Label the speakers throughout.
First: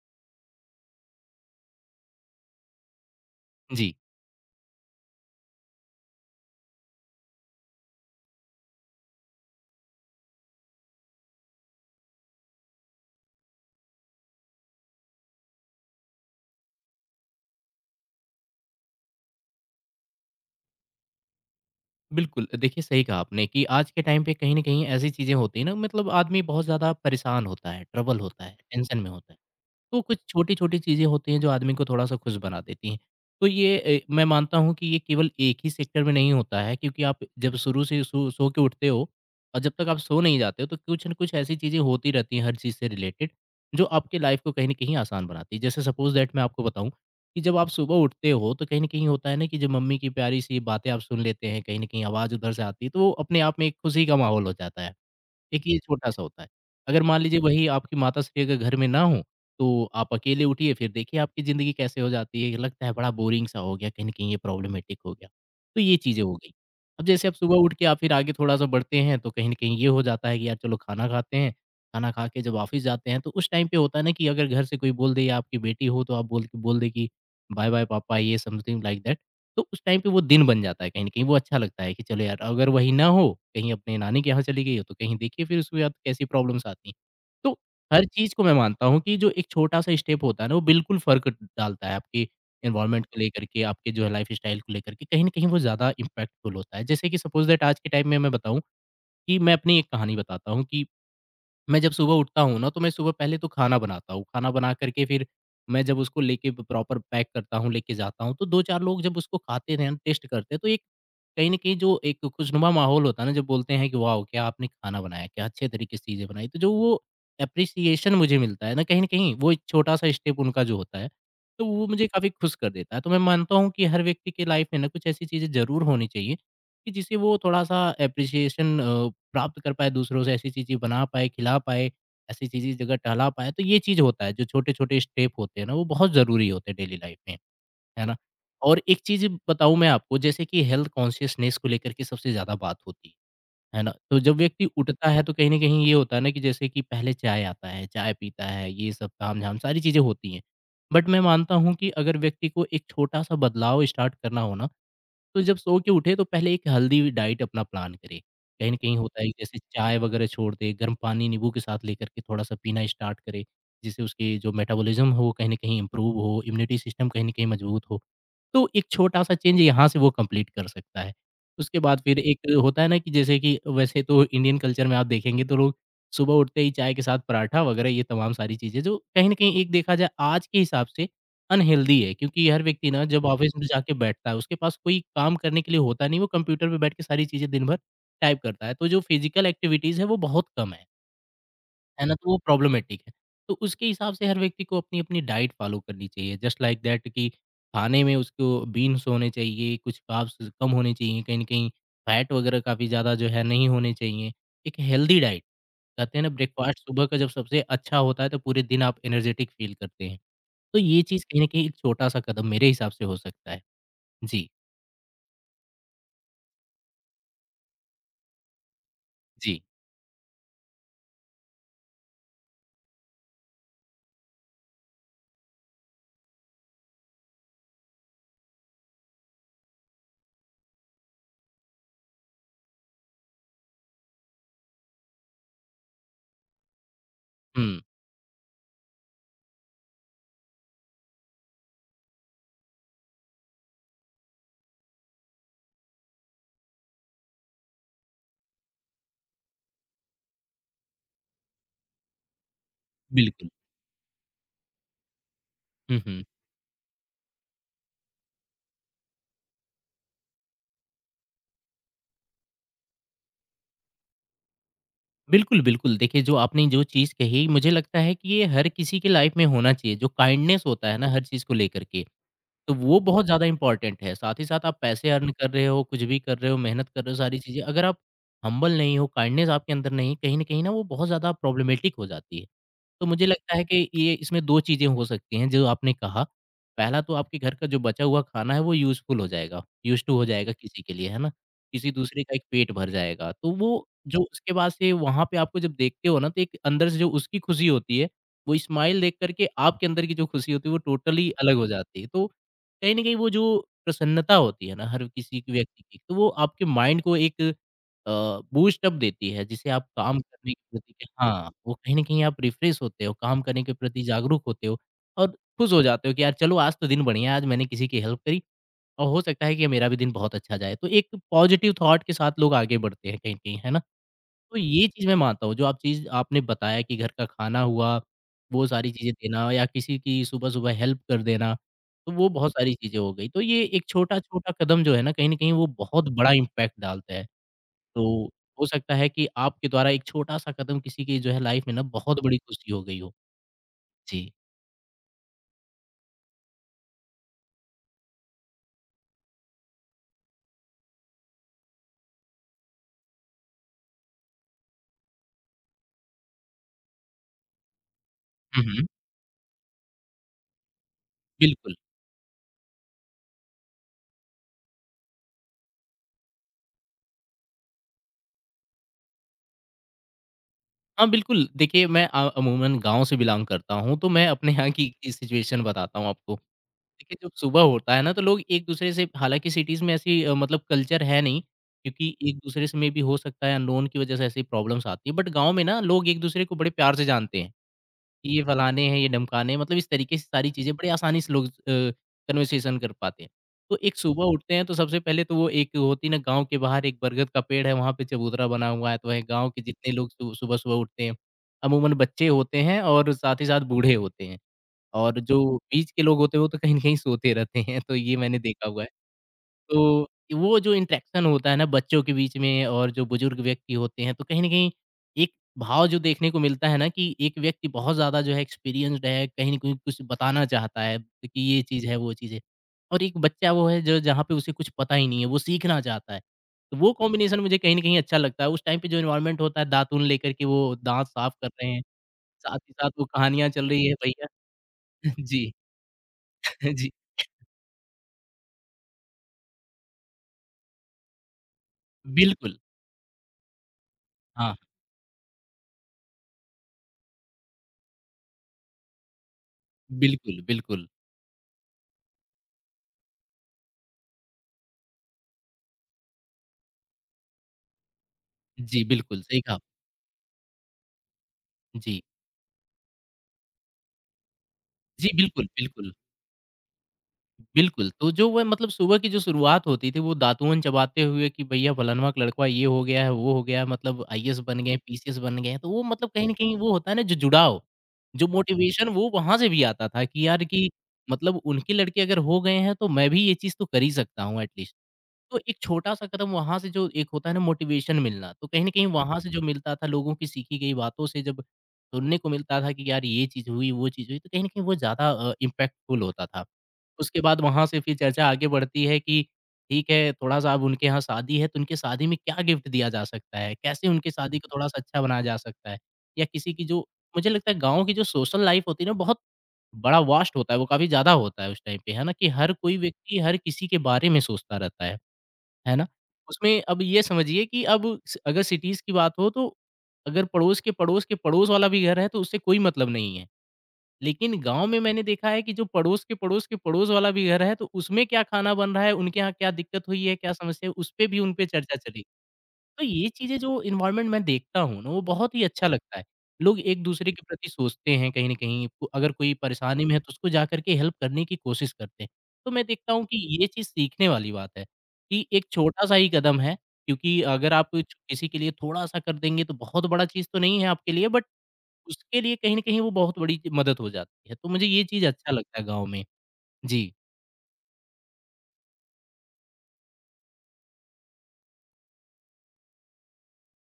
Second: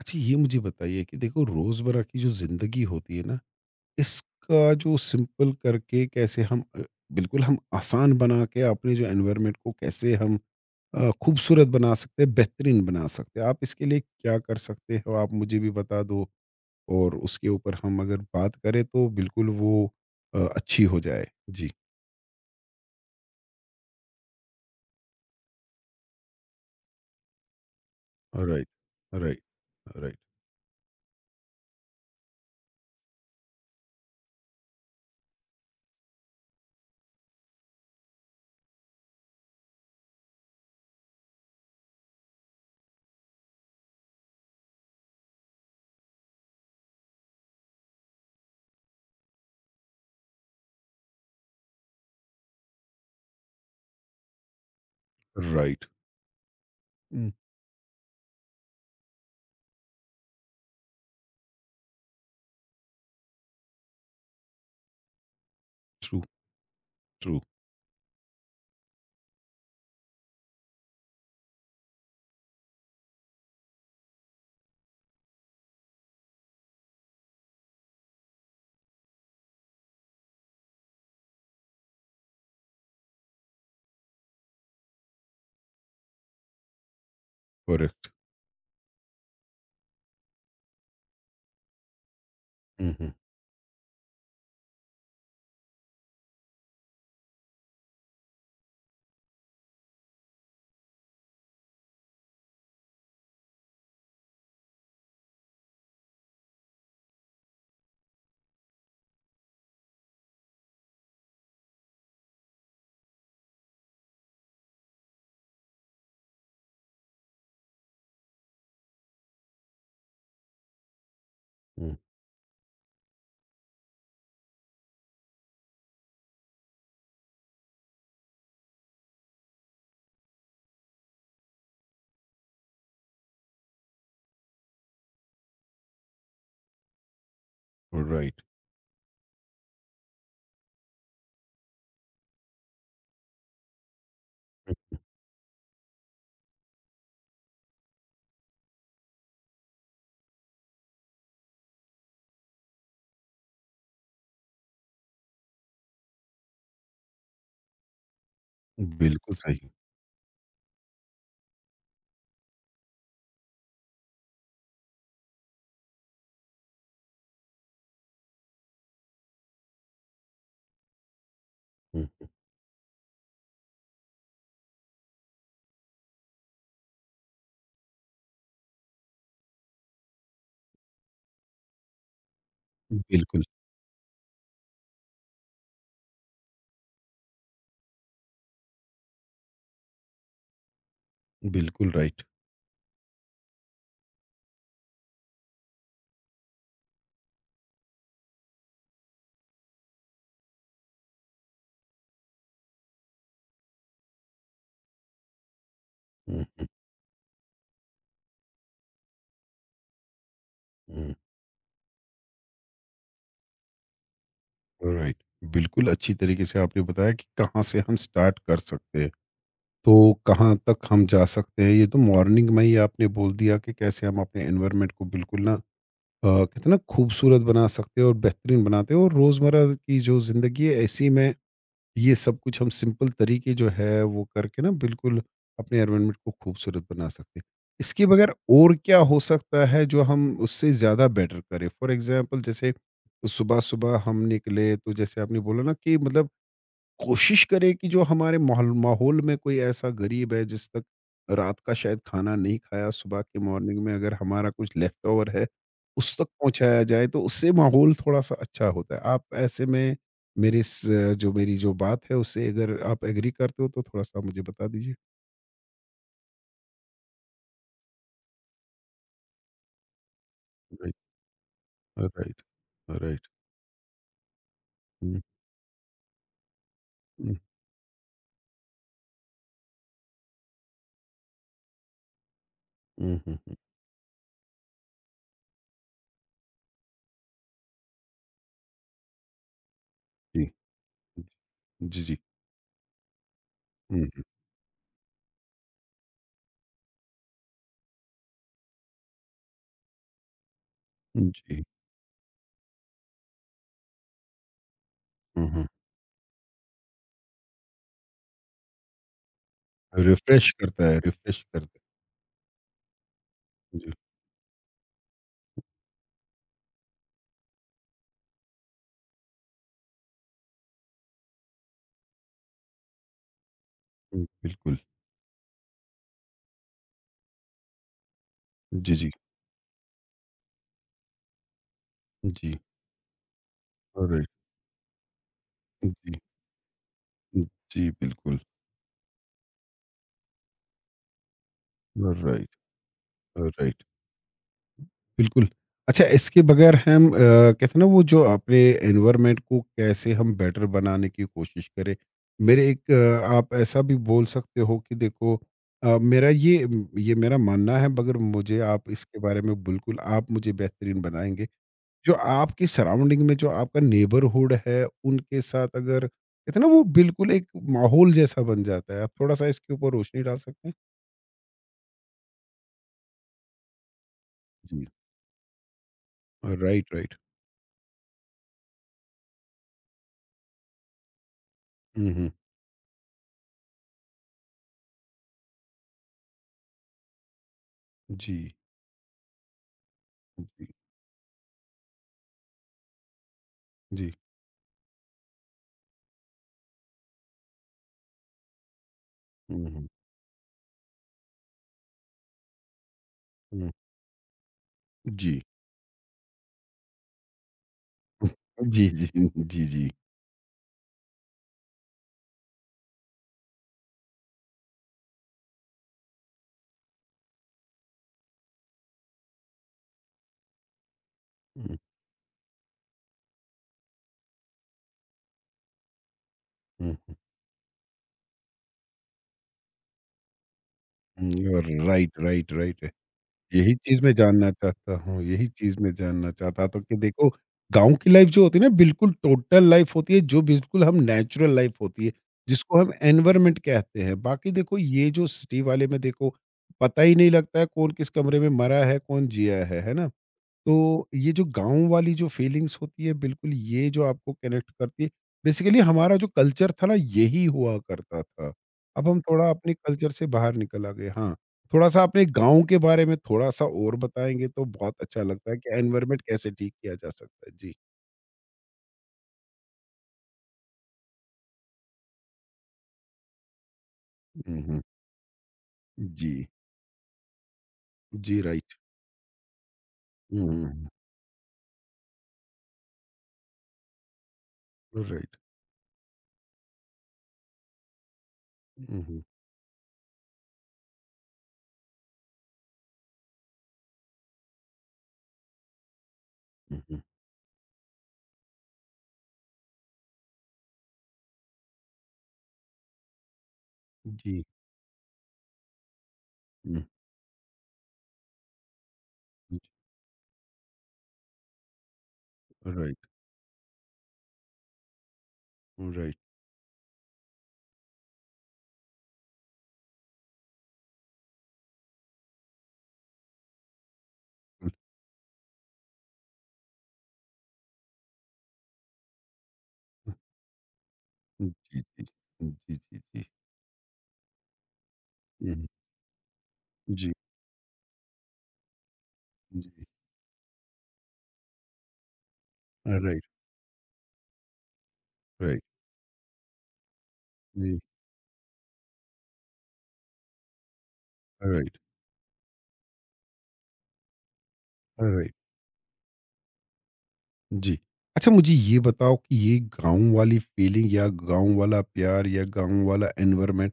Speaker 1: अच्छा ये मुझे बताइए कि देखो रोजमर्रा की जो जिंदगी होती है ना,
Speaker 2: जी,
Speaker 1: इसका जो सिंपल करके कैसे हम बिल्कुल हम आसान बना के अपने जो एनवायरनमेंट को कैसे हम खूबसूरत बना सकते हैं, बेहतरीन बना सकते हैं। आप इसके लिए क्या कर सकते हो, आप मुझे भी बता दो। और उसके ऊपर हम अगर बात करें तो बिल्कुल वो अच्छी हो जाए जी।
Speaker 2: बिल्कुल। देखिए, सही कहा आपने कि आज के टाइम पे कहीं न कहीं ऐसी चीज़ें होती हैं ना मतलब आदमी बहुत ज़्यादा परेशान होता है, ट्रबल होता है,
Speaker 1: राइट,
Speaker 2: टेंशन में होता है।
Speaker 1: राइट,
Speaker 2: तो
Speaker 1: राइट,
Speaker 2: कुछ छोटी-छोटी चीज़ें होती हैं जो आदमी को थोड़ा-सा खुश बना देती हैं। तो ये मैं मानता हूँ कि ये केवल एक ही सेक्टर में नहीं होता है क्योंकि आप जब शुरू से सो के उठते हो और जब तक आप सो नहीं जाते हो तो कुछ न कुछ ऐसी चीज़ें होती रहती हैं हर चीज़ से रिलेटेड जो आपकी लाइफ़ को कहीं न कहीं आसान बनाती है। जैसे सपोज़ दैट मैं आपको बताऊँ कि जब आप सुबह उठते हो तो कहीं न कहीं होता है ना कि जो मम्मी की प्यारी-सी बातें आप सुन लेते हैं, कहीं न कहीं आवाज़ उधर से आती है तो वो अपने आप में एक खुशी का माहौल हो जाता है। एक ये
Speaker 1: राइट।
Speaker 2: छोटा-सा होता है। अगर मान
Speaker 1: हम्म।
Speaker 2: लीजिए वही आपकी माताश्री अगर घर में ना हों, तो आप अकेले उठिए फिर देखिए आपकी ज़िंदगी कैसे हो जाती है, लगता है बड़ा बोरिंग-सा हो गया, कहीं न कहीं ये प्रॉब्लमैटिक हो गया। तो ये
Speaker 1: ट्रू।
Speaker 2: चीज़ें हो गई। अब जैसे आप
Speaker 1: ट्रू।
Speaker 2: सुबह उठ के आप फिर आगे थोड़ा-सा बढ़ते हैं, तो कहीं न कहीं ये हो जाता है कि यार चलो खाना खाते हैं, खाना खा के जब ऑफ़िस जाते हैं, तो उस टाइम पे होता है ना कि अगर घर से कोई बोल दे या आपकी बेटी हो, तो आप बोल बोल दे कि, "बाय-बाय पापा" ये समथिंग लाइक दैट। तो उस टाइम पे वो दिन बन जाता है कहीं न कहीं, वो अच्छा लगता है कि चलो यार अगर वही ना हो, कहीं अपने नानी के यहाँ चली गई हो, तो कहीं देखिए फिर उसके बाद कैसी प्रॉब्लम्स आती हैं। तो हर
Speaker 1: करेक्ट।
Speaker 2: चीज़ को मैं मानता हूँ कि जो एक छोटा-सा स्टेप होता है ना, वो बिल्कुल फ़र्क डालता है आपकी
Speaker 1: हम्म,
Speaker 2: एनवायरनमेंट
Speaker 1: हम्म,
Speaker 2: को लेकर के, आपके जो है लाइफ़स्टाइल को लेकर के, कहीं न कहीं वो ज़्यादा इम्पैक्टफुल होता है। जैसे कि सपोज़ दैट आज के टाइम में मैं बताऊँ कि मैं अपनी एक कहानी बताता हूँ कि मैं जब सुबह उठता हूँ ना, तो मैं सुबह पहले तो खाना बनाता हूँ। खाना बना कर के फिर मैं जब उसको लेके ब प्रॉपर पैक करता हूँ, लेके जाता हूँ, तो 2-4 लोग जब उसको खाते हैं, टेस्ट करते हैं, तो एक कहीं न कहीं जो एक खुशनुमा माहौल होता है ना, जब बोलते हैं कि वाओ! क्या आपने खाना बनाया, क्या अच्छे तरीके से चीज़ें बनाई। तो जो वो एप्रिसिएशन मुझे मिलता है ना, कहीं न कहीं वो एक छोटा-सा स्टेप उनका जो होता है, तो वो मुझे काफ़ी खुश कर देता है। तो मैं मानता हूँ कि हर व्यक्ति की लाइफ़ में ना कुछ ऐसी चीज़ें ज़रूर होनी चाहिए कि जिसे वो थोड़ा-सा एप्रिसिएशन प्राप्त कर पाए दूसरों से, ऐसी चीज़ें बना पाए, खिला पाए, ऐसी चीज़ें जगह टहला पाए। तो ये चीज़ होता है, जो छोटे-छोटे स्टेप होते हैं ना, वो बहुत ज़रूरी होते हैं डेली लाइफ में, है
Speaker 1: हम्म।
Speaker 2: ना?
Speaker 1: राइट।
Speaker 2: और एक चीज़ बताऊँ मैं आपको, जैसे कि हेल्थ कॉन्शियसनेस को लेकर के सबसे ज़्यादा बात होती है ना? तो जब व्यक्ति उठता है, तो कहीं न कहीं ये होता है ना कि जैसे कि पहले चाय आता है, चाय पीता है, ये सब तामझाम सारी चीज़ें होती हैं। बट मैं मानता हूँ कि अगर व्यक्ति को एक छोटा-सा बदलाव स्टार्ट करना हो ना तो जब सो के उठे तो पहले एक हेल्दी डाइट अपना प्लान करें। कहीं न कहीं होता है
Speaker 1: बिल्कुल
Speaker 2: कि जैसे
Speaker 1: सही।
Speaker 2: चाय वगैरह छोड़ दें, गर्म पानी नींबू के साथ लेकर के थोड़ा-सा पीना स्टार्ट करें, जिससे उसकी जो मेटाबॉलिज़्म हो वो कहीं न कहीं इम्प्रूव हो, इम्यूनिटी सिस्टम कहीं न कहीं मजबूत हो। तो एक छोटा-सा चेंज यहाँ से वो कंप्लीट कर सकता है। उसके बाद
Speaker 1: हम्म,
Speaker 2: फिर एक होता है ना कि जैसे कि वैसे तो इंडियन कल्चर में आप देखेंगे तो लोग सुबह उठते ही चाय के साथ पराठा वगैरह ये तमाम सारी चीज़ें जो कहीं न कहीं एक देखा जाए आज के हिसाब से अनहेल्दी है क्योंकि हर व्यक्ति ना जब जी।
Speaker 1: बिल्कुल।
Speaker 2: ऑफ़िस में जाके बैठता है, उसके पास कोई काम करने के लिए होता नहीं, वो कंप्यूटर पे बैठ के सारी चीज़ें दिन भर टाइप करता है, तो जो फ़िज़िकल एक्टिविटीज़ है वो बहुत कम
Speaker 1: बिल्कुल
Speaker 2: है ना?
Speaker 1: राइट।
Speaker 2: तो वो प्रॉब्लमैटिक है। तो उसके हिसाब से हर व्यक्ति को अपनी-अपनी डाइट फ़ॉलो करनी चाहिए, जस्ट लाइक दैट कि खाने में उसको बीन्स होने चाहिए, कुछ कार्ब्स कम होने चाहिए, कहीं न कहीं फैट वगैरह काफ़ी ज़्यादा जो है नहीं होने चाहिए। एक हेल्दी डाइट कहते हैं ना
Speaker 1: हुँ,
Speaker 2: ब्रेकफ़ास्ट सुबह का जब सबसे अच्छा होता है, तो पूरे दिन आप एनर्जेटिक फ़ील करते हैं। तो ये
Speaker 1: हुँ,
Speaker 2: चीज़ कहीं न कहीं एक छोटा-सा कदम मेरे हिसाब से हो सकता है। जी।
Speaker 1: हुँ, राइट। बिल्कुल अच्छी तरीके से आपने बताया कि कहाँ से हम स्टार्ट कर सकते हैं।
Speaker 2: जी।
Speaker 1: तो कहाँ तक हम जा सकते हैं, ये तो मॉर्निंग में ही आपने बोल दिया कि कैसे हम अपने एनवायरनमेंट को बिल्कुल ना कहते हैं ना खूबसूरत बना सकते हैं और बेहतरीन बनाते हैं। और रोज़मर्रा की जो ज़िंदगी है, ऐसी में ये सब कुछ हम सिंपल तरीके जो है वो करके ना बिल्कुल अपने एनवायरनमेंट को खूबसूरत बना सकते हैं।
Speaker 2: हुँ,
Speaker 1: इसके बगैर और क्या हो सकता है जो हम उससे ज़्यादा बेटर करें। फॉर एग्जांपल जैसे सुबह सुबह हम निकले तो जैसे आपने बोला ना कि मतलब कोशिश करें कि जो हमारे माहौल माहौल में कोई ऐसा गरीब है जिस तक रात का शायद खाना नहीं खाया, सुबह के
Speaker 2: बिल्कुल।
Speaker 1: मॉर्निंग में अगर हमारा कुछ लेफ्ट ओवर है
Speaker 2: हुँ,
Speaker 1: उस
Speaker 2: हुँ।
Speaker 1: तक पहुंचाया जाए, तो उससे माहौल थोड़ा सा अच्छा होता है। आप ऐसे में मेरे इस जो मेरी जो बात है उससे अगर आप एग्री करते हो तो थोड़ा सा मुझे बता दीजिए।
Speaker 2: बिल्कुल, बिल्कुल। देखिए जो आपने जो चीज़ कही मुझे लगता है कि ये हर किसी के लाइफ़ में होना चाहिए, जो काइंडनेस होता
Speaker 1: राइट,
Speaker 2: है ना हर चीज़ को लेकर के।
Speaker 1: राइट,
Speaker 2: तो वो बहुत
Speaker 1: राइट।
Speaker 2: ज़्यादा इम्पोर्टेंट है। साथ ही साथ आप पैसे
Speaker 1: हम्म,
Speaker 2: अर्न कर रहे हो, कुछ भी कर रहे हो, मेहनत कर रहे हो,
Speaker 1: हम्म,
Speaker 2: सारी चीज़ें अगर आप हम्बल नहीं हो, काइंडनेस आपके अंदर नहीं, कहीं न कहीं ना वो बहुत ज़्यादा प्रॉब्लमैटिक हो जाती है। तो मुझे लगता
Speaker 1: हम्म।
Speaker 2: है कि ये इसमें 2 चीज़ें हो सकती हैं जो आपने कहा। पहला तो आपके घर का जो बचा हुआ खाना है वो यूज़फुल हो जाएगा, यूज़ टू हो
Speaker 1: जी
Speaker 2: जाएगा किसी के लिए, है ना? किसी
Speaker 1: जी जी।
Speaker 2: दूसरे का एक पेट भर जाएगा। तो वो जो उसके बाद से वहाँ पे आपको जब देखते हो ना तो एक अंदर से जो उसकी खुशी होती है, वो स्माइल देख कर के आपके अंदर की जो खुशी होती है वो टोटली अलग
Speaker 1: जी।
Speaker 2: हो जाती है। तो कहीं न कहीं वो जो प्रसन्नता होती है ना हर किसी की
Speaker 1: हम्म।
Speaker 2: व्यक्ति की, तो वो आपके माइंड को एक अ, बूस्ट अप देती है जिसे आप काम
Speaker 1: रिफ्रेश
Speaker 2: करने के
Speaker 1: करता
Speaker 2: प्रति
Speaker 1: है, रिफ्रेश
Speaker 2: हाँ, वो
Speaker 1: करता
Speaker 2: कहीं न कहीं आप रिफ्रेश होते हो, काम करने के
Speaker 1: है जी।
Speaker 2: प्रति जागरूक होते हो और खुश हो जाते हो कि यार चलो आज तो दिन बढ़िया है, आज मैंने किसी की हेल्प करी और हो सकता है कि मेरा भी दिन बहुत अच्छा जाए। तो एक पॉजिटिव थॉट के साथ लोग आगे बढ़ते हैं कहीं न कहीं, है ना? तो
Speaker 1: बिल्कुल।
Speaker 2: ये चीज़ मैं मानता हूँ, जो आप चीज़ आपने बताया कि घर का खाना हुआ, वो सारी
Speaker 1: जी जी
Speaker 2: चीज़ें देना या किसी की सुबह-सुबह हेल्प कर देना, तो वो बहुत सारी चीज़ें हो गई। तो ये एक
Speaker 1: जी।
Speaker 2: छोटा-छोटा कदम जो है ना, कहीं न कहीं वो बहुत
Speaker 1: जी,
Speaker 2: बड़ा इम्पैक्ट डालता है।
Speaker 1: जी,
Speaker 2: तो
Speaker 1: बिल्कुल।
Speaker 2: हो सकता है कि आपके द्वारा एक छोटा-सा कदम किसी की जो है लाइफ़ में ना बहुत बड़ी
Speaker 1: राइट,
Speaker 2: खुशी हो गई हो।
Speaker 1: राइट,
Speaker 2: जी।
Speaker 1: बिल्कुल। अच्छा, इसके बगैर हम कहते हैं ना वो जो अपने एनवायरनमेंट को कैसे हम बेटर बनाने की कोशिश करें। मेरे एक आप ऐसा भी बोल सकते हो कि देखो मेरा ये मेरा मानना है, मगर मुझे
Speaker 2: हुँ, हुँ।
Speaker 1: आप इसके बारे में बिल्कुल आप मुझे बेहतरीन बनाएँगे।
Speaker 2: बिल्कुल।
Speaker 1: जो आपकी सराउंडिंग में जो आपका नेबरहुड है उनके साथ अगर कहते हैं ना वो बिल्कुल एक माहौल जैसा बन जाता है। आप थोड़ा-सा इसके ऊपर रोशनी डाल सकते हैं?
Speaker 2: हाँ, बिल्कुल देखिए मैं अमूमन गाँव से बिलॉन्ग करता हूँ, तो मैं अपने यहाँ
Speaker 1: जी।
Speaker 2: की सिचुएशन बताता हूँ आपको।
Speaker 1: Right, right.
Speaker 2: देखिए, जब सुबह होता है ना तो लोग एक-दूसरे से हालाँकि सिटीज़ में ऐसी मतलब कल्चर है नहीं,
Speaker 1: हुँ,
Speaker 2: क्योंकि
Speaker 1: हुँ।
Speaker 2: एक-दूसरे से मेबी हो सकता है अननोन की वजह से ऐसी प्रॉब्लम्स आती है। बट गाँव में ना लोग एक-दूसरे को बड़े प्यार से जानते हैं, कि ये
Speaker 1: जी,
Speaker 2: फलाने हैं, ये ढमकाने हैं, मतलब इस तरीके से सारी
Speaker 1: जी,
Speaker 2: चीज़ें बड़ी आसानी से लोग कन्वर्सेशन कर पाते हैं। तो एक
Speaker 1: जी।
Speaker 2: सुबह उठते हैं तो सबसे पहले तो वो एक होती ना गाँव के बाहर एक बरगद का पेड़ है, वहाँ पे चबूतरा बना हुआ है, तो वहीं गाँव के
Speaker 1: हुँ, हुँ,
Speaker 2: जितने लोग सु सुबह-सुबह उठते हैं, अमूमन बच्चे होते हैं और साथ ही साथ
Speaker 1: हुँ।
Speaker 2: बूढ़े होते हैं। और
Speaker 1: जी।
Speaker 2: जो बीच के लोग होते हैं वो तो कहीं न कहीं सोते रहते हैं, तो ये मैंने देखा हुआ
Speaker 1: जी,
Speaker 2: है।
Speaker 1: जी, जी, जी।
Speaker 2: तो वो जो इंटरेक्शन होता है ना बच्चों के बीच में और जो बुजुर्ग व्यक्ति होते हैं, तो कहीं न कहीं एक भाव जो देखने को मिलता है ना कि एक व्यक्ति बहुत ज़्यादा जो है एक्सपीरियंस्ड है, कहीं न कहीं कुछ बताना चाहता है कि ये
Speaker 1: हुँ,
Speaker 2: चीज़ है, वो चीज़ है। और एक बच्चा वो है जो जहाँ पे उसे कुछ पता ही नहीं है, वो सीखना चाहता है। तो वो
Speaker 1: हुँ, हुँ।
Speaker 2: कॉम्बिनेशन मुझे कहीं न कहीं अच्छा लगता है। उस टाइम पे जो एनवायरनमेंट होता है दातून लेकर के वो दाँत साफ कर
Speaker 1: और
Speaker 2: रहे हैं,
Speaker 1: राइट, राइट,
Speaker 2: साथ ही
Speaker 1: राइट। है।
Speaker 2: साथ वो कहानियाँ चल
Speaker 1: यही
Speaker 2: रही है
Speaker 1: चीज़ मैं
Speaker 2: भैया।
Speaker 1: जानना चाहता हूँ, यही
Speaker 2: जी,
Speaker 1: चीज़ मैं जानना चाहता था
Speaker 2: जी।
Speaker 1: कि देखो, गाँव की लाइफ़ जो होती है ना बिल्कुल टोटल लाइफ़ होती है, जो बिल्कुल हम नेचुरल लाइफ़ होती है,
Speaker 2: बिल्कुल,
Speaker 1: जिसको हम एनवायरनमेंट कहते हैं। बाकी
Speaker 2: हाँ,
Speaker 1: देखो ये जो सिटी वाले में देखो, पता ही नहीं लगता है कौन किस कमरे में मरा है, कौन जिया है ना?
Speaker 2: बिल्कुल, बिल्कुल।
Speaker 1: तो ये जो गाँव वाली जो फीलिंग्स होती है बिल्कुल ये जो आपको कनेक्ट करती है, बेसिकली हमारा जो कल्चर था ना यही हुआ करता था।
Speaker 2: जी,
Speaker 1: अब हम
Speaker 2: बिल्कुल, सही
Speaker 1: थोड़ा
Speaker 2: कहा आपने।
Speaker 1: अपने कल्चर से बाहर निकल आ गए। हाँ, थोड़ा-सा
Speaker 2: जी,
Speaker 1: अपने गाँव के बारे में थोड़ा-सा और बताएँगे तो बहुत
Speaker 2: जी,
Speaker 1: अच्छा
Speaker 2: बिल्कुल,
Speaker 1: लगता है कि
Speaker 2: बिल्कुल,
Speaker 1: एनवायरनमेंट कैसे ठीक किया जा सकता है। जी।
Speaker 2: बिल्कुल। तो जो वह मतलब सुबह की जो शुरुआत होती थी, वो दातून चबाते हुए कि भैया फलानवा का लड़का ये हो गया है, वो हो गया है, मतलब आईएएस
Speaker 1: हुँ,
Speaker 2: बन गए हैं,
Speaker 1: हुँ।
Speaker 2: पीसीएस बन गए हैं, तो वो मतलब कहीं
Speaker 1: जी।
Speaker 2: न कहीं वो होता है ना जो जुड़ाव, जो
Speaker 1: जी, राइट।
Speaker 2: मोटिवेशन वो वहाँ से भी आता था कि यार
Speaker 1: हुँ,
Speaker 2: कि
Speaker 1: हुँ,
Speaker 2: मतलब उनके लड़के अगर हो गए हैं, तो मैं भी ये चीज़ तो कर ही सकता हूँ एटलीस्ट।
Speaker 1: हुँ। राइट।
Speaker 2: तो एक छोटा-सा कदम वहाँ से जो एक होता है ना मोटिवेशन मिलना, तो कहीं न कहीं
Speaker 1: हुँ,
Speaker 2: वहाँ
Speaker 1: हुँ,
Speaker 2: से जो मिलता था लोगों की सीखी गई बातों से जब सुनने को मिलता था कि यार ये चीज़ हुई, वो चीज़ हुई, तो कहीं न कहीं वो ज़्यादा इम्पैक्टफुल होता था।
Speaker 1: हुँ, हुँ।
Speaker 2: उसके बाद वहाँ से फिर चर्चा आगे बढ़ती है कि ठीक है, थोड़ा-सा अब उनके यहाँ शादी है, तो उनकी शादी में क्या गिफ्ट दिया जा सकता है? कैसे उनकी शादी
Speaker 1: जी।
Speaker 2: को थोड़ा-सा अच्छा बनाया जा सकता है? या किसी की जो
Speaker 1: हुँ,
Speaker 2: मुझे लगता है गाँव की जो सोशल लाइफ़ होती है ना बहुत
Speaker 1: हुँ।
Speaker 2: बड़ा वास्ट होता है, वो काफ़ी ज़्यादा होता है उस टाइम पे, है ना? कि हर कोई
Speaker 1: राइट,
Speaker 2: व्यक्ति हर किसी के बारे में सोचता रहता है। है ना?
Speaker 1: राइट।
Speaker 2: उसमें अब ये समझिए कि अब स अगर सिटीज़ की बात हो तो अगर पड़ोस के पड़ोस के पड़ोस वाला भी घर है तो उससे कोई मतलब नहीं है। लेकिन गाँव
Speaker 1: हुँ,
Speaker 2: में मैंने देखा है कि जो पड़ोस के पड़ोस के पड़ोस वाला भी घर है तो उसमें क्या खाना बन रहा है, उनके यहाँ क्या दिक्कत हुई है, क्या समस्या है, उसपे भी उनपे
Speaker 1: हुँ।
Speaker 2: चर्चा
Speaker 1: जी, जी।
Speaker 2: चली।
Speaker 1: जी,
Speaker 2: तो
Speaker 1: जी,
Speaker 2: ये
Speaker 1: जी।
Speaker 2: चीज़ें जो इन्वायरमेंट मैं देखता हूँ ना, वो बहुत ही
Speaker 1: हुँ, हुँ।
Speaker 2: अच्छा लगता है। लोग
Speaker 1: जी,
Speaker 2: एक-दूसरे के प्रति सोचते हैं कहीं न कहीं, को अगर कोई
Speaker 1: जी।
Speaker 2: परेशानी में है, तो उसको जा कर के हेल्प करने की कोशिश करते हैं। तो मैं देखता हूँ कि
Speaker 1: राइट।
Speaker 2: ये चीज़ सीखने वाली बात है, कि एक
Speaker 1: राइट,
Speaker 2: छोटा-सा ही कदम है क्योंकि अगर आप
Speaker 1: जी,
Speaker 2: कुछ किसी के लिए थोड़ा-सा कर देंगे, तो बहुत बड़ा चीज़ तो नहीं है आपके लिए, बट
Speaker 1: राइट,
Speaker 2: उसके लिए कहीं न कहीं वो बहुत बड़ी मदद हो जाती है। तो मुझे ये चीज़ अच्छा
Speaker 1: राइट,
Speaker 2: लगता है गाँव में। जी,
Speaker 1: जी। अच्छा मुझे ये बताओ कि ये गाँव वाली फीलिंग या गाँव वाला प्यार या गाँव वाला एनवायरनमेंट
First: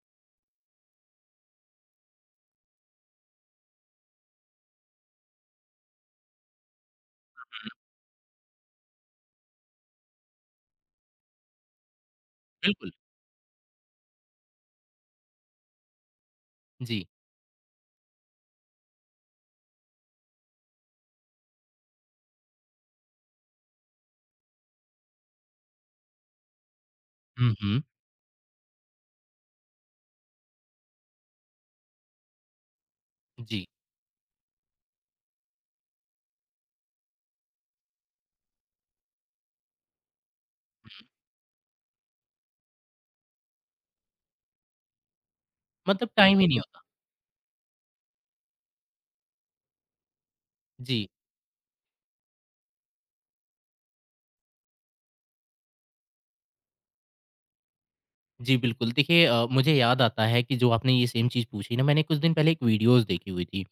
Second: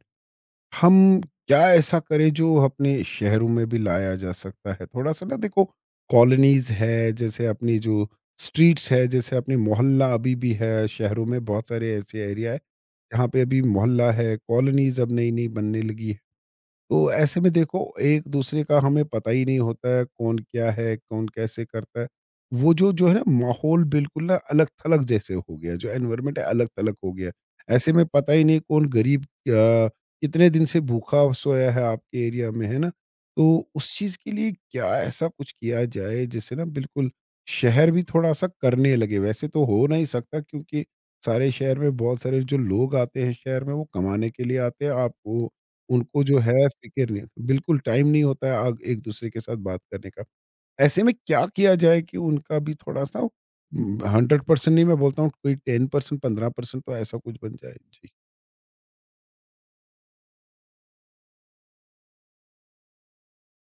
Speaker 1: हम क्या ऐसा करें जो अपने शहरों में भी लाया जा सकता है? थोड़ा-सा ना देखो, कॉलोनीज़ है, जैसे अपनी जो स्ट्रीट्स है, जैसे अपनी मोहल्ला अभी भी है, शहरों में बहुत सारे ऐसे एरिया है,
Speaker 2: बिल्कुल।
Speaker 1: जहाँ पे अभी मोहल्ला है, कॉलोनीज़ अब नई-नई बनने लगी।
Speaker 2: जी।
Speaker 1: तो ऐसे में देखो एक दूसरे का हमें पता ही नहीं होता है कौन क्या है, कौन कैसे करता है। वो जो जो है ना माहौल बिल्कुल ना अलग थलग जैसे हो गया, जो एनवायरमेंट है अलग थलग हो गया।
Speaker 2: हुँ, हुँ।
Speaker 1: ऐसे में पता ही नहीं कौन गरीब कितने दिन से भूखा सोया है आपके एरिया में, है ना?
Speaker 2: जी,
Speaker 1: तो उस चीज़ के लिए क्या ऐसा कुछ किया जाए जिससे ना बिल्कुल शहर भी थोड़ा सा करने लगे। वैसे तो हो नहीं सकता क्योंकि सारे शहर में बहुत सारे जो लोग आते हैं शहर में वो कमाने के लिए आते हैं। आप
Speaker 2: मतलब
Speaker 1: उनको जो
Speaker 2: टाइम ही नहीं
Speaker 1: है
Speaker 2: होता।
Speaker 1: फ़िक्र नहीं, बिल्कुल टाइम नहीं होता है अग एक-दूसरे के साथ बात करने का। ऐसे
Speaker 2: जी।
Speaker 1: में क्या किया जाए कि उनका भी थोड़ा-सा 100% नहीं मैं बोलता हूँ, कोई 10% 15% तो ऐसा कुछ बन जाए। जी।
Speaker 2: जी, बिल्कुल। देखिए मुझे याद आता है कि जो आपने ये सेम चीज़ पूछी ना मैंने कुछ दिन पहले एक वीडियोज़ देखी हुई थी।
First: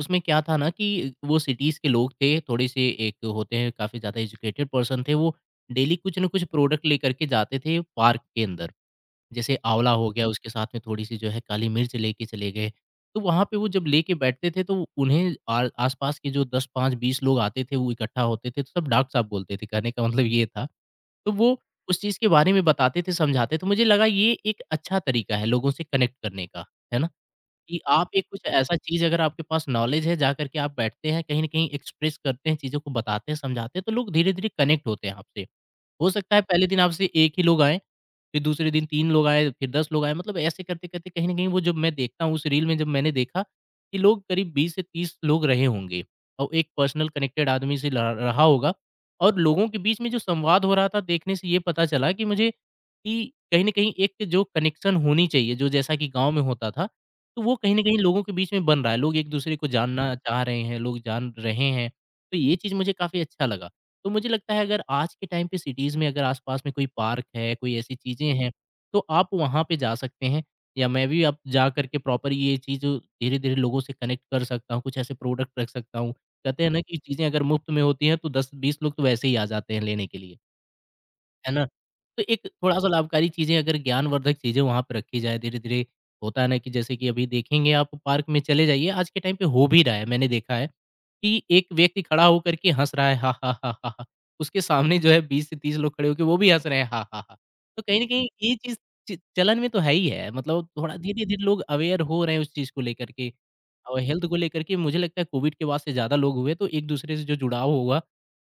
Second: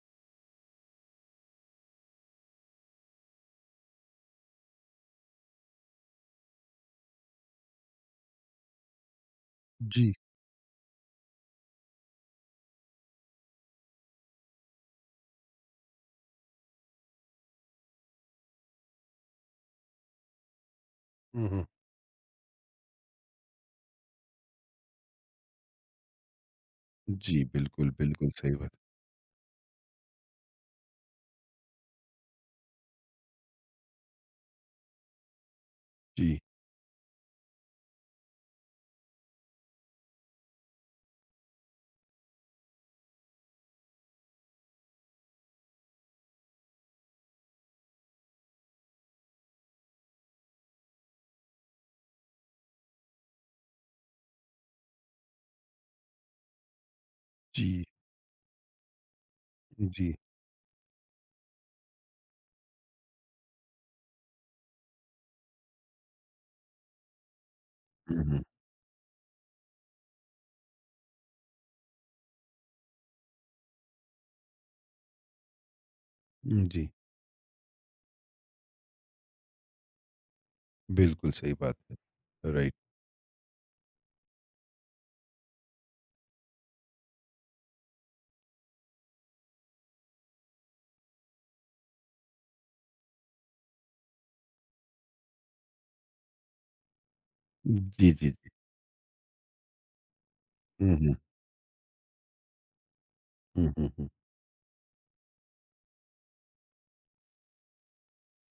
Speaker 2: उसमें क्या था ना कि वो सिटीज़ के लोग थे, थोड़े-से एक होते हैं काफ़ी ज़्यादा एजुकेटेड पर्सन थे, वो डेली कुछ न कुछ प्रोडक्ट लेकर के जाते थे पार्क के अंदर। जैसे आँवला हो
Speaker 1: जी।
Speaker 2: गया, उसके साथ में थोड़ी-सी जो है काली मिर्च लेके चले गए। तो वहाँ पे वो जब लेके बैठते थे तो उन्हें आ आस-पास के जो 10, 5, 20 लोग आते थे, वो इकट्ठा होते थे, तो सब डॉक्टर साहब बोलते थे। कहने का मतलब ये था तो
Speaker 1: हुँ,
Speaker 2: वो
Speaker 1: हुँ।
Speaker 2: उस चीज़ के बारे में बताते थे, समझाते तो मुझे लगा ये एक अच्छा तरीका है लोगों से कनेक्ट करने का, है ना?
Speaker 1: जी,
Speaker 2: कि
Speaker 1: बिल्कुल,
Speaker 2: आप एक
Speaker 1: बिल्कुल
Speaker 2: कुछ
Speaker 1: सही बात।
Speaker 2: ऐसा चीज़ अगर आपके पास नॉलेज है, जाकर के आप बैठते हैं, कहीं न कहीं एक्सप्रेस करते हैं, चीज़ों को बताते हैं, समझाते हैं, तो लोग धीरे-धीरे कनेक्ट होते हैं आपसे। हो सकता
Speaker 1: जी,
Speaker 2: है पहले दिन आपसे 1 ही लोग आएँ फिर दूसरे दिन 3 लोग आए, फिर 10 लोग आए, मतलब ऐसे करते-करते कहीं न कहीं वो जब मैं देखता हूँ उस रील में जब मैंने देखा कि लोग करीब 20 से 30 लोग रहे होंगे और एक पर्सनल कनेक्टेड आदमी से ल रहा होगा और लोगों के बीच में जो संवाद हो रहा था देखने से ये पता चला कि मुझे कि कहीं न कहीं एक जो कनेक्शन होनी चाहिए, जो जैसा कि गाँव में होता था, तो वो कहीं न
Speaker 1: जी,
Speaker 2: कहीं लोगों के बीच में बन रहा है। लोग एक-दूसरे को
Speaker 1: जी।
Speaker 2: जानना चाह रहे हैं, लोग जान रहे हैं, तो ये चीज़ मुझे काफ़ी अच्छा लगा। तो मुझे लगता है अगर आज के टाइम पे सिटीज़ में अगर आस-पास में कोई पार्क है, कोई ऐसी
Speaker 1: हुँ,
Speaker 2: चीज़ें
Speaker 1: हुँ।
Speaker 2: हैं, तो आप वहाँ पे जा सकते हैं या मैं भी अब जा करके प्रॉपर ये चीज़ धीरे-धीरे लोगों से कनेक्ट कर सकता हूँ, कुछ ऐसे प्रोडक्ट रख सकता हूँ। कहते
Speaker 1: हुँ,
Speaker 2: हैं ना
Speaker 1: जी,
Speaker 2: कि चीज़ें अगर मुफ़्त में होती हैं तो 10-20 लोग तो वैसे ही आ जाते हैं लेने के लिए।
Speaker 1: बिल्कुल सही
Speaker 2: है ना?
Speaker 1: बात है।
Speaker 2: तो एक
Speaker 1: राइट।
Speaker 2: थोड़ा-सा लाभकारी चीज़ें अगर ज्ञानवर्धक चीज़ें वहाँ पे रखी जाएँ, धीरे-धीरे होता है ना कि जैसे कि अभी देखेंगे आप पार्क में चले जाइए, आज के टाइम पे हो भी रहा है, मैंने देखा है कि एक व्यक्ति खड़ा होकर के हँस रहा है, हा, हा, हा, हा, हा। उसके सामने जो है 20 से 30 लोग खड़े होके वो भी हँस रहे हैं, हा, हा, हा। तो कहीं न
Speaker 1: जी, जी,
Speaker 2: कहीं
Speaker 1: जी।
Speaker 2: ये चीज़ च चलन में तो है ही है, मतलब
Speaker 1: हुँ,
Speaker 2: थोड़ा
Speaker 1: हुँ।
Speaker 2: धीरे-धीरे लोग अवेयर हो रहे हैं उस चीज़ को लेकर के
Speaker 1: हुँ, हुँ,
Speaker 2: और
Speaker 1: हुँ।
Speaker 2: हेल्थ को लेकर के मुझे लगता है कोविड के बाद से ज़्यादा लोग हुए, तो एक-दूसरे से जो जुड़ाव होगा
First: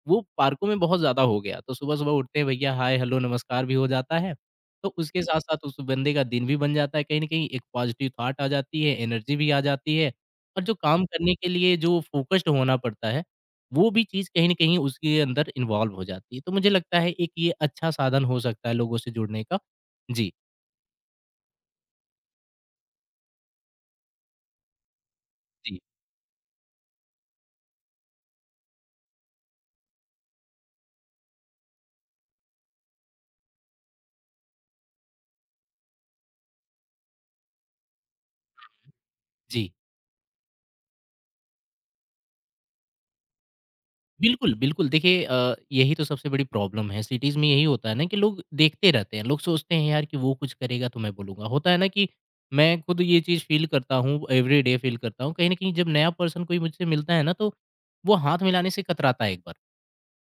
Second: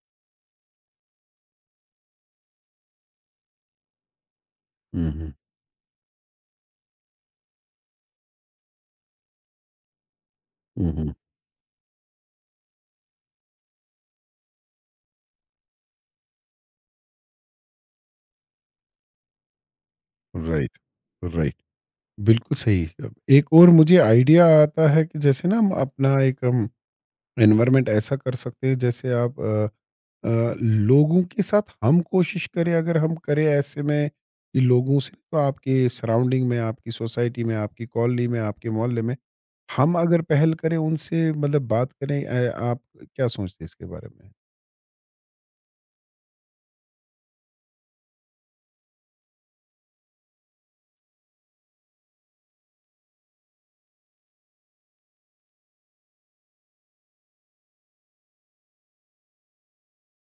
Speaker 2: वो पार्कों में बहुत ज़्यादा हो गया। तो सुबह-सुबह उठते हैं भैया हाय, हेलो, नमस्कार भी हो जाता है। तो
Speaker 1: हुँ,
Speaker 2: उसके
Speaker 1: हुँ।
Speaker 2: साथ-साथ उस बंदे का दिन भी बन जाता है कहीं न कहीं, एक पॉज़िटिव थॉट आ जाती है, एनर्जी भी आ जाती है और जो
Speaker 1: हुँ,
Speaker 2: काम
Speaker 1: हुँ।
Speaker 2: करने के लिए जो फ़ोकस्ड होना पड़ता है, वो भी चीज़ कहीं न कहीं उसके अंदर इन्वॉल्व हो जाती है। तो मुझे लगता है एक ये अच्छा साधन हो सकता है लोगों से जुड़ने का। जी,
Speaker 1: राइट, राइट। बिल्कुल सही। अब एक और मुझे आइडिया आता है कि जैसे ना हम
Speaker 2: जी,
Speaker 1: अपना एक हम एनवायरनमेंट ऐसा कर सकते हैं, जैसे आप लोगों के साथ हम कोशिश करें, अगर हम करें ऐसे में कि लोगों से तो आपके सराउंडिंग में, आपकी सोसाइटी में, आपकी कॉलोनी में, आपके मोहल्ले में
Speaker 2: जी।
Speaker 1: हम अगर पहल करें उनसे, मतलब बात करें आप क्या सोचते हैं इसके बारे में?
Speaker 2: बिल्कुल, बिल्कुल। देखिए यही तो सबसे बड़ी प्रॉब्लम है, सिटीज़ में यही होता है ना कि लोग देखते रहते हैं, लोग सोचते हैं यार कि वो कुछ करेगा तो मैं बोलूँगा। होता है ना कि मैं खुद ये चीज़ फ़ील करता हूँ, एवरीडे फ़ील करता हूँ। कहीं न कहीं जब नया पर्सन कोई मुझसे मिलता है ना, तो वो हाथ मिलाने से कतराता है एक बार।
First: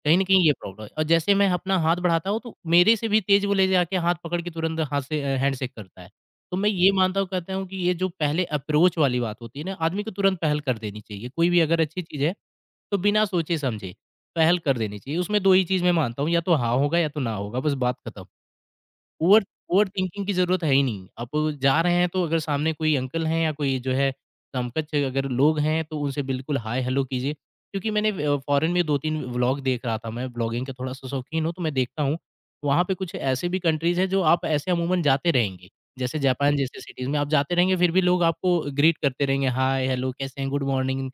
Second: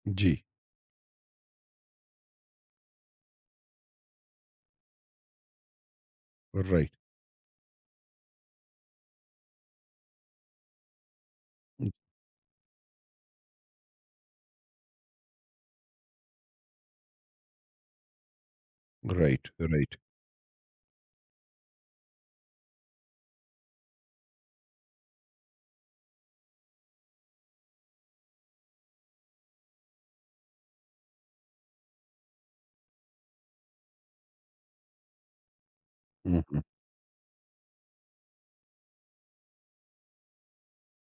Speaker 2: कहीं न
Speaker 1: जी।
Speaker 2: कहीं ये प्रॉब्लम है और जैसे मैं अपना हाथ बढ़ाता हूँ, तो मेरे से भी तेज़ वो ले जाके हाथ पकड़ के तुरंत हाथ से हैंडशेक करता है। तो मैं
Speaker 1: राइट,
Speaker 2: ये मानता हूँ कहता हूँ कि ये जो पहले अप्रोच वाली बात होती है ना, आदमी को तुरंत पहल कर देनी चाहिए। कोई भी अगर अच्छी चीज़ है, तो बिना सोचे-समझे पहल कर देनी चाहिए। उसमें 2 ही चीज़ मैं मानता हूँ, या तो हाँ होगा या तो ना होगा, बस बात खत्म। Over
Speaker 1: right, right.
Speaker 2: ओवरथिंकिंग की ज़रूरत है ही नहीं। आप जा रहे हैं तो अगर सामने कोई अंकल हैं या कोई जो है समकक्ष अगर लोग हैं तो उनसे बिल्कुल हाय हेलो कीजिए। क्योंकि मैंने फ़ॉरेन में 2-3 व्लॉग देख रहा था मैं व्लॉगिंग का थोड़ा-सा शौकीन हूँ तो मैं देखता हूँ। वहाँ पे कुछ ऐसे भी कंट्रीज़ हैं जो आप ऐसे अमूमन जाते रहेंगे। जैसे जापान
Speaker 1: हम्म।
Speaker 2: जैसे सिटीज़ में आप जाते रहेंगे फिर भी लोग आपको ग्रीट करते रहेंगे हाय, हेलो कैसे हैं, गुड मॉर्निंग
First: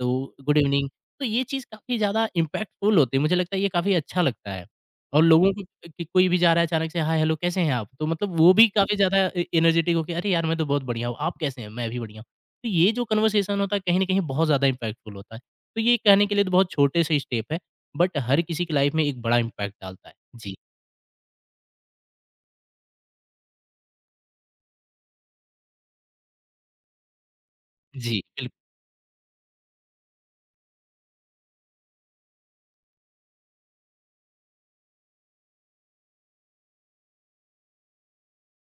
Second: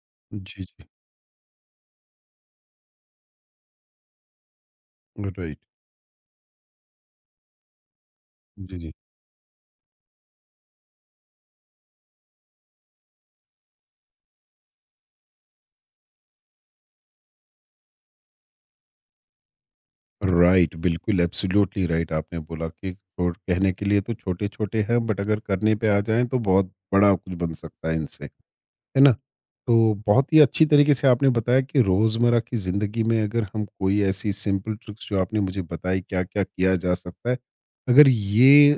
Speaker 2: तो गुड
Speaker 1: जी जी।
Speaker 2: इवनिंग। तो ये चीज़ काफ़ी ज़्यादा इम्पैक्टफुल होती है। मुझे लगता है ये काफ़ी अच्छा लगता है। और लोगों
Speaker 1: राइट।
Speaker 2: को कि कोई भी जा रहा है अचानक से, "हाय, हेलो, कैसे हैं आप?" तो मतलब वो भी
Speaker 1: जी जी।
Speaker 2: काफ़ी ज़्यादा ए एनर्जेटिक होके, "अरे यार, मैं तो बहुत बढ़िया हूँ। आप कैसे हैं?" "मैं भी बढ़िया हूँ।" तो ये जो कन्वर्सेशन होता है, कहीं न कहीं बहुत ज़्यादा इम्पैक्टफुल होता है। तो ये कहने के लिए तो बहुत छोटे से स्टेप हैं, बट हर किसी की लाइफ़ में एक बड़ा इम्पैक्ट डालता है। जी।
Speaker 1: राइट, बिल्कुल एब्सोल्युटली राइट। आपने बोला कि छोड़ कहने के लिए तो छोटे छोटे हैं, बट अगर करने पे आ जाएं तो बहुत बड़ा कुछ बन सकता है
Speaker 2: जी,
Speaker 1: इनसे,
Speaker 2: बिल्कुल।
Speaker 1: है ना? तो बहुत ही अच्छी तरीके से आपने बताया कि रोज़मर्रा की ज़िंदगी में अगर हम कोई ऐसी सिंपल ट्रिक्स जो आपने मुझे बताई क्या क्या किया जा सकता है। अगर ये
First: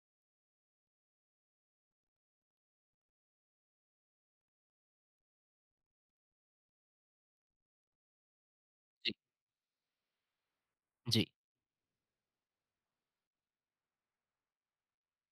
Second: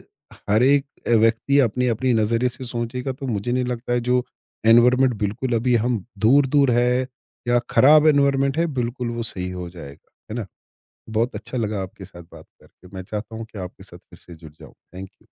Speaker 1: हर एक व्यक्ति अपने अपनी नज़रिए से सोचेगा तो मुझे नहीं लगता है जो एनवायरमेंट बिल्कुल अभी हम दूर दूर है या ख़राब एनवायरमेंट है बिल्कुल
Speaker 2: जी,
Speaker 1: वो सही हो जाएगा, है ना?
Speaker 2: जी।
Speaker 1: बहुत अच्छा लगा आपके साथ बात करके। मैं चाहता हूँ कि आपके साथ फिर से जुड़ जाऊँ। Thank you.